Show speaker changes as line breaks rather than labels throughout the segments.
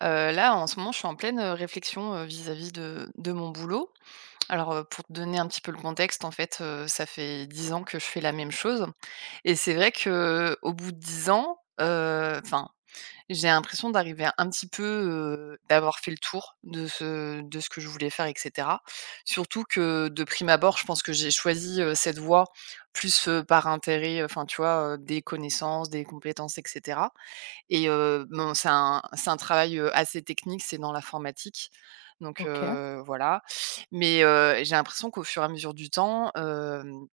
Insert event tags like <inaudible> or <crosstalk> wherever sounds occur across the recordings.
Là, en ce moment, je suis en pleine, réflexion, vis-à-vis de mon boulot. Alors, pour te donner un petit peu le contexte, en fait, ça fait 10 ans que je fais la même chose et c'est vrai que au bout de 10 ans, enfin, j'ai l'impression d'arriver un petit peu, d'avoir fait le tour de ce que je voulais faire et cetera. Surtout que, de prime abord, je pense que j'ai choisi, cette voie plus, par intérêt, enfin, tu vois, des connaissances, des compétences etc. Et bon, c'est un travail, assez technique, c'est dans l'informatique, donc
OK.
voilà. Mais j'ai l'impression qu'au fur et à mesure du temps,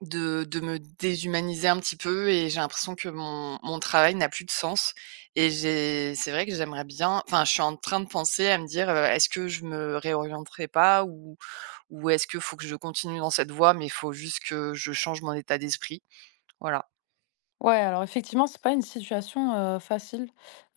de me déshumaniser un petit peu et j'ai l'impression que mon travail n'a plus de sens et j'ai c'est vrai que j'aimerais bien enfin, je suis en train de penser à me dire, «Est-ce que je me réorienterai pas ou ou est-ce que faut que je continue dans cette voie mais il faut juste que je change mon état d'esprit ?» voilà.
Ouais, alors effectivement, c'est pas une situation, facile.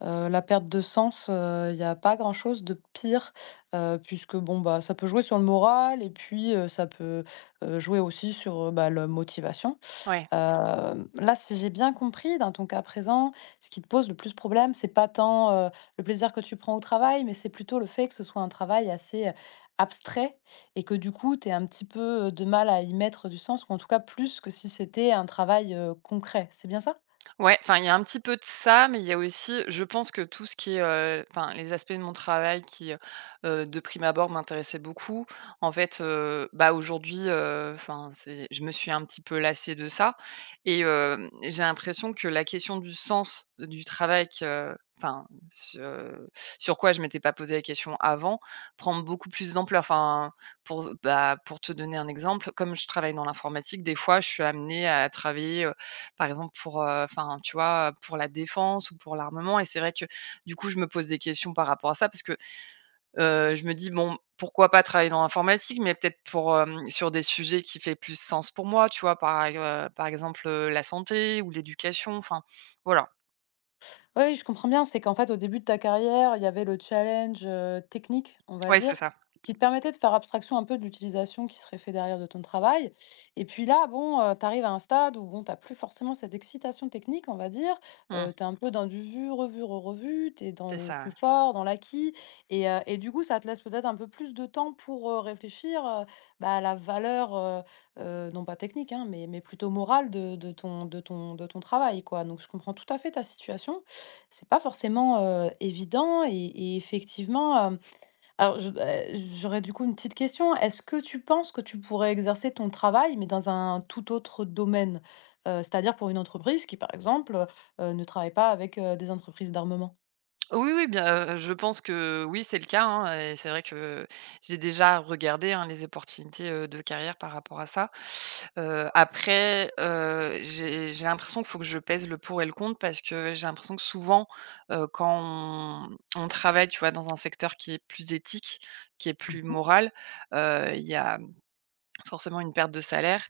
La perte de sens, il y a pas grand-chose de pire, puisque bon, bah, ça peut jouer sur le moral et puis, ça peut, jouer aussi sur, bah, la motivation.
Ouais.
Là, si j'ai bien compris, dans ton cas présent, ce qui te pose le plus problème, c'est pas tant, le plaisir que tu prends au travail, mais c'est plutôt le fait que ce soit un travail assez, abstrait et que du coup, tu aies un petit peu, de mal à y mettre du sens ou en tout cas plus que si c'était un travail, concret. C'est bien ça?
Ouais, enfin, il y a un petit peu de ça, mais il y a aussi je pense que tout ce qui est, enfin, les aspects de mon travail qui, de prime abord m'intéressaient beaucoup, en fait, bah, aujourd'hui, enfin, c'est je me suis un petit peu lassée de ça et j'ai l'impression que la question du sens du travail que enfin, ce sur quoi je m'étais pas posé la question avant, prend beaucoup plus d'ampleur. Enfin, pour, bah, pour te donner un exemple, comme je travaille dans l'informatique, des fois, je suis amenée à travailler, par exemple pour, enfin, tu vois, pour la défense ou pour l'armement et c'est vrai que, du coup, je me pose des questions par rapport à ça parce que, je me dis: «Bon, pourquoi pas travailler dans l'informatique ?» mais peut-être pour, sur des sujets qui fait plus sens pour moi, tu vois? Par exemple, la santé ou l'éducation, enfin, voilà.
Oui, je comprends bien, c'est qu'en fait, au début de ta carrière, il y avait le challenge, technique, on va
Oui, c'est
dire,
ça.
qui te permettait de faire abstraction un peu de l'utilisation qui serait fait derrière de ton travail et puis là, bon, tu arrives à un stade où, bon, tu as plus forcément cette excitation technique, on va dire,
Mmh,
tu es un peu dans du vu, revu, revu, tu es dans
c'est
le
ça, ouais.
confort, dans l'acquis et du coup, ça te laisse peut-être un peu plus de temps pour, réfléchir, bah, à la valeur, non pas technique, hein, mais plutôt morale de ton travail, quoi. Donc je comprends tout à fait ta situation. C'est pas forcément, évident et effectivement, alors je, j'aurais du coup une petite question. Est-ce que tu penses que tu pourrais exercer ton travail, mais dans un tout autre domaine? C'est-à-dire pour une entreprise qui, par exemple, ne travaille pas avec, des entreprises d'armement?
Oui, oui, bien, je pense que oui, c'est le cas, hein et c'est vrai que j'ai déjà regardé, hein, les opportunités, de carrière par rapport à ça. Après, j'ai l'impression qu'il faut que je pèse le pour et le contre parce que j'ai l'impression que souvent, quand on travaille, tu vois, dans un secteur qui est plus éthique, qui est plus
Mmh.
moral, il y a Forcément une perte de salaire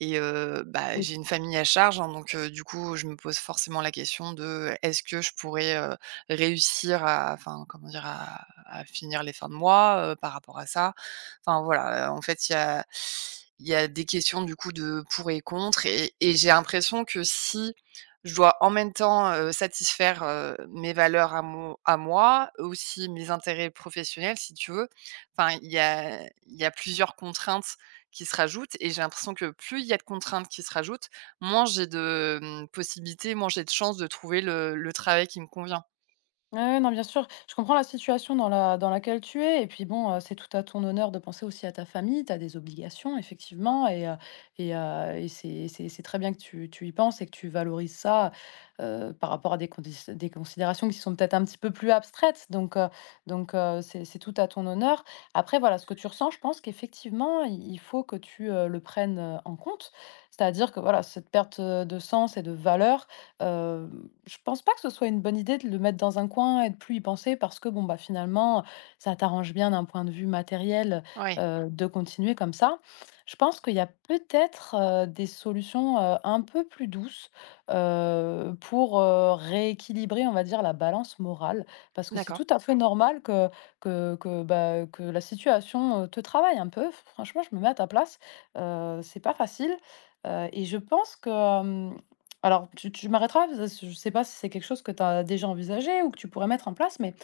et bah, j'ai une famille à charge, hein, donc du coup, je me pose forcément la question de: «Est-ce que je pourrais, réussir à enfin, comment dire? À finir les fins de mois, par rapport à ça ?» enfin voilà, en fait, il y a des questions du coup de pour et contre et j'ai l'impression que si je dois en même temps, satisfaire, mes valeurs à mo à moi, aussi mes intérêts professionnels si tu veux, enfin il y a il y a plusieurs contraintes qui se rajoutent et j'ai l'impression que plus il y a de contraintes qui se rajoutent, moins j'ai de, possibilités, moins j'ai de chances de trouver le travail qui me convient.
Ouais, ouais, non, bien sûr. Je comprends la situation dans laquelle tu es et puis bon, c'est tout à ton honneur de penser aussi à ta famille. Tu as des obligations effectivement et c'est très bien que tu y penses et que tu valorises ça, par rapport à des considérations qui sont peut-être un petit peu plus abstraites. C'est tout à ton honneur. Après voilà, ce que tu ressens, je pense qu'effectivement, i il faut que tu, le prennes, en compte. C'est-à-dire que voilà, cette perte, de sens et de valeur, Heu, je pense pas que ce soit une bonne idée de le mettre dans un coin et de plus y penser parce que bon, bah, finalement, ça t'arrange bien d'un point de vue matériel,
Oui,
de continuer comme ça. Je pense qu'il y a peut-être, des solutions, un peu plus douces, pour, rééquilibrer, on va dire, la balance morale. Parce que c'est
d'accord.
tout à fait normal que, bah, que la situation, te travaille un peu. Franchement, je me mets à ta place, c'est pas facile, et je pense que, alors, tu m'arrêteras, parce que je ne sais pas si c'est quelque chose que tu as déjà envisagé ou que tu pourrais mettre en place, mais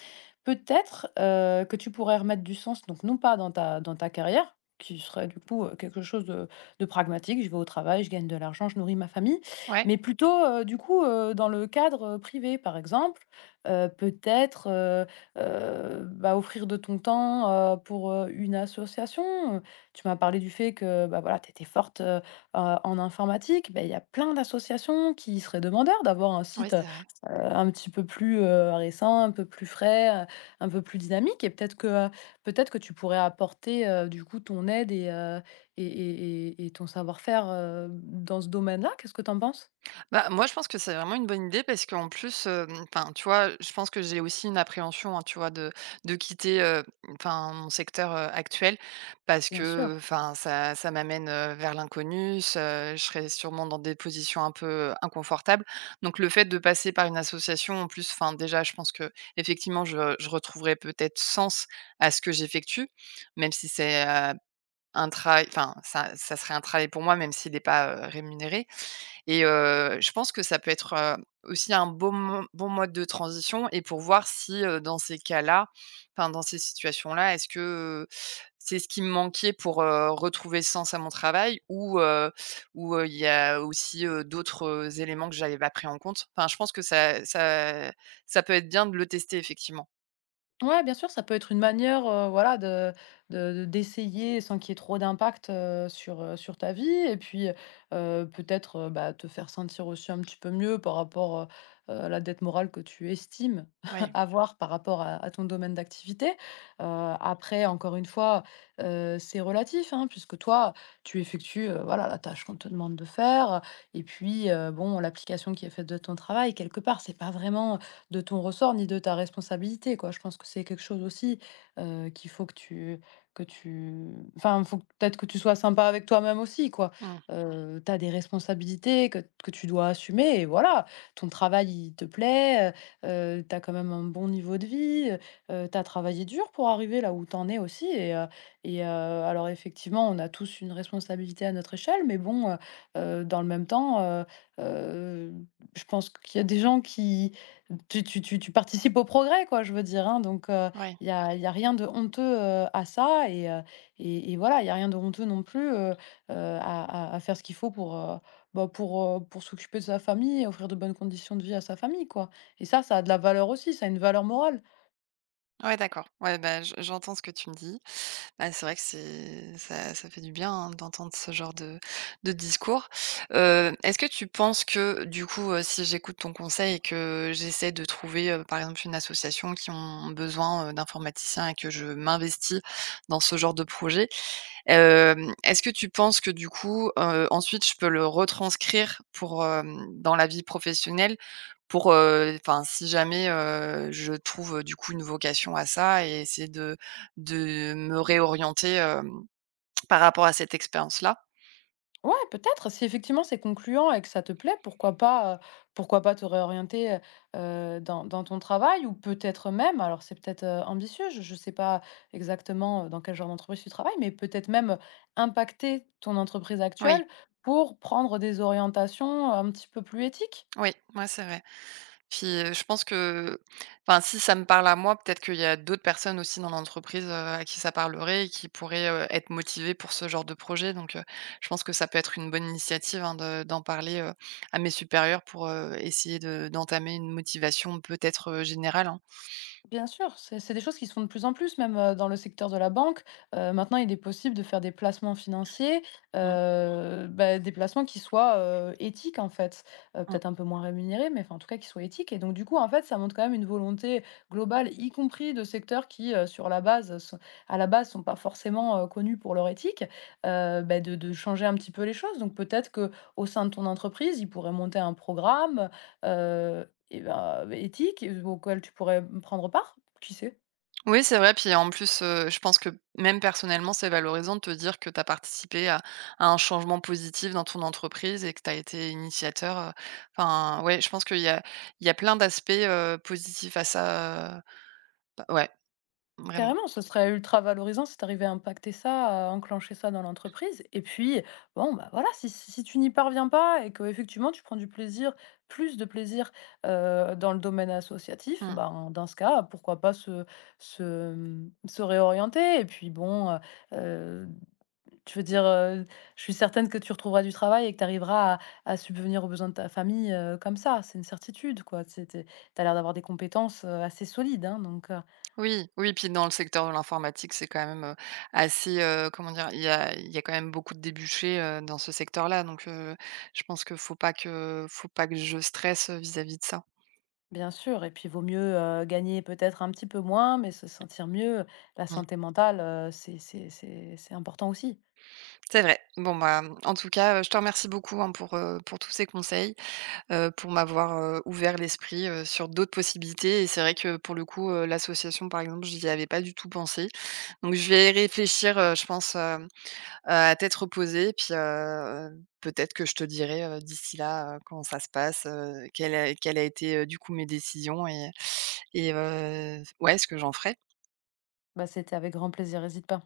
peut-être, que tu pourrais remettre du sens, donc non pas dans ta carrière, qui serait du coup, quelque chose de pragmatique: «Je vais au travail, je gagne de l'argent, je nourris ma famille»,
Ouais.
mais plutôt, du coup, dans le cadre, privé. Par exemple, heu, peut-être, heu bah, offrir de ton temps, pour, une association. Tu m'as parlé du fait que, bah, voilà, tu étais forte, en informatique, beh, il y a plein d'associations qui seraient demandeurs d'avoir un
Ouais,
site,
c'est vrai.
un petit peu plus, récent, un peu plus frais, un peu plus dynamique et peut-être que, tu pourrais apporter, du coup ton aide et ton savoir-faire, dans ce domaine-là. Qu'est-ce que tu en penses?
Bah, moi, je pense que c'est vraiment une bonne idée parce qu'en plus, enfin, tu vois, je pense que j'ai aussi une appréhension, hein, tu vois, de quitter, enfin, mon secteur, actuel parce
Bien sûr.
que, enfin, ça m'amène, vers l'inconnu, ce je serai sûrement dans des positions un peu inconfortables. Donc le fait de passer par une association, en plus, enfin, déjà, je pense qu'effectivement, je retrouverai peut-être sens à ce que j'effectue, même si c'est, un travail enfin, ça serait un travail pour moi, même s'il n'est pas, rémunéré. Et je pense que ça peut être, aussi un bon mo bon mode de transition et pour voir si, dans ces cas-là, enfin dans ces situations-là, c'est ce qui me manquait pour, retrouver sens à mon travail ou il y a aussi, d'autres, éléments que j'avais pas pris en compte? Enfin, je pense que ça ça peut être bien de le tester effectivement.
Ouais, bien sûr, ça peut être une manière, voilà, de d'essayer sans qu'il y ait trop d'impact, sur, sur ta vie et puis, peut-être, bah, te faire sentir aussi un petit peu mieux par rapport, à la dette morale que tu estimes
Oui.
<laughs> avoir par rapport à ton domaine d'activité. Heu, Après, encore une fois, c'est relatif, hein, puisque toi, tu effectues, voilà, la tâche qu'on te demande de faire et puis, bon, l'application qui est faite de ton travail, quelque part, c'est pas vraiment, de ton ressort ni de ta responsabilité, quoi. Je pense que c'est quelque chose aussi, qu'il faut que tu enfin, peut-être que tu sois sympa avec toi-même aussi, quoi.
Mmh.
Tu des responsabilités que tu dois assumer et voilà. Ton travail, il te plaît, heu quand même un bon niveau de vie, travaillé dur pour arriver là où t'en es aussi alors effectivement, on a tous une responsabilité à notre échelle, mais bon, dans le même temps, heu, je pense qu'il y a des gens qui tu participes au progrès quoi, je veux dire, hein, donc
Ouais.
il y a rien de honteux, à ça et et voilà, il y a rien de honteux non plus, à à faire ce qu'il faut pour, bah, pour s'occuper de sa famille et offrir de bonnes conditions de vie à sa famille, quoi. Et ça a de la valeur aussi, ça a une valeur morale.
Ouais, d'accord. Ouais, bah, je j'entends ce que tu me dis. Ah, c'est vrai que c'est ça fait du bien, hein, d'entendre ce genre de discours. Est-ce que tu penses que, du coup, si j'écoute ton conseil et que j'essaie de trouver, par exemple, une association qui ont besoin, d'informaticiens et que je m'investis dans ce genre de projet, est-ce que tu penses que, du coup, ensuite je peux le retranscrire pour, dans la vie professionnelle? Pour, enfin, si jamais, je trouve, du coup, une vocation à ça et essayer de me réorienter, par rapport à cette expérience-là.
Ouais, peut-être. Si effectivement c'est concluant et que ça te plaît, pourquoi pas te réorienter, dans dans ton travail ou peut-être même, alors c'est peut-être, ambitieux, je ne sais pas exactement, dans quel genre d'entreprise tu travailles, mais peut-être même, impacter ton entreprise
Oui,
actuelle pour prendre des orientations un petit peu plus éthiques?
oui, ouais, c'est vrai. Puis, je pense que enfin, si ça me parle à moi, peut-être qu'il y a d'autres personnes aussi dans l'entreprise, à qui ça parlerait et qui pourraient, être motivées pour ce genre de projet donc, je pense que ça peut être une bonne initiative, hein, de d'en parler, à mes supérieurs pour, essayer de d'entamer une motivation peut-être, générale, hein.
Bien sûr, c'est des choses qui se font de plus en plus, même dans le secteur de la banque. Maintenant, il est possible de faire des placements financiers, bah, des placements qui soient éthiques, en fait.
Mmh.
Peut-être un peu moins rémunérés, mais enfin, en tout cas, qui soient éthiques. Et donc, du coup, en fait, ça montre quand même une volonté globale, y compris de secteurs qui, sur la base, à la base, sont pas forcément connus pour leur éthique, bah, de changer un petit peu les choses. Donc, peut-être que au sein de ton entreprise, il pourrait monter un programme Heu ben bah, éthique, auquel tu pourrais, mmh, prendre part, qui sait?
Oui, c'est vrai, puis en plus, je pense que même personnellement, c'est valorisant de te dire que tu as participé à un changement positif dans ton entreprise et que tu as été initiateur, enfin, ouais, je pense qu'il y a il y a plein d'aspects, positifs à ça, bah, ouais, vraiment.
Carrément, ce serait ultra valorisant si tu arrivais à impacter ça, à enclencher ça dans l'entreprise et puis, bon, bah, voilà, si tu n'y parviens pas et qu'effectivement tu prends du plaisir, plus de plaisir, dans le domaine associatif,
Mmh.
ben, dans ce cas, pourquoi pas se réorienter et puis bon, tu veux dire, je suis certaine que tu retrouveras du travail et que tu arriveras à subvenir aux besoins de ta famille, comme ça. C'est une certitude, quoi. C'est tu as l'air d'avoir des compétences, assez solides, hein, donc,
Oui, oui, puis dans le secteur de l'informatique, c'est quand même, assez, comment dire? Il y a quand même beaucoup de débouchés, dans ce secteur-là, donc je pense que faut pas que je stresse, vis-à-vis de ça.
bien sûr et puis vaut mieux, gagner peut-être un petit peu moins, mais se sentir mieux. La
Mmh.
santé mentale, c'est important aussi.
C'est vrai. Bon, bah, mmh, en tout cas, je te remercie beaucoup, hein, pour tous ces conseils, pour m'avoir, ouvert l'esprit, sur d'autres possibilités et c'est vrai que pour le coup, l'association, par exemple, je n'y avais pas du tout pensé. Donc je vais y réfléchir, je pense, à tête reposée puis, peut-être que je te dirai, d'ici là, comment ça se passe, quelle a été, du coup, mes décisions et ouais, ce que j'en ferai.
Bah, c'était avec grand plaisir, hésite pas.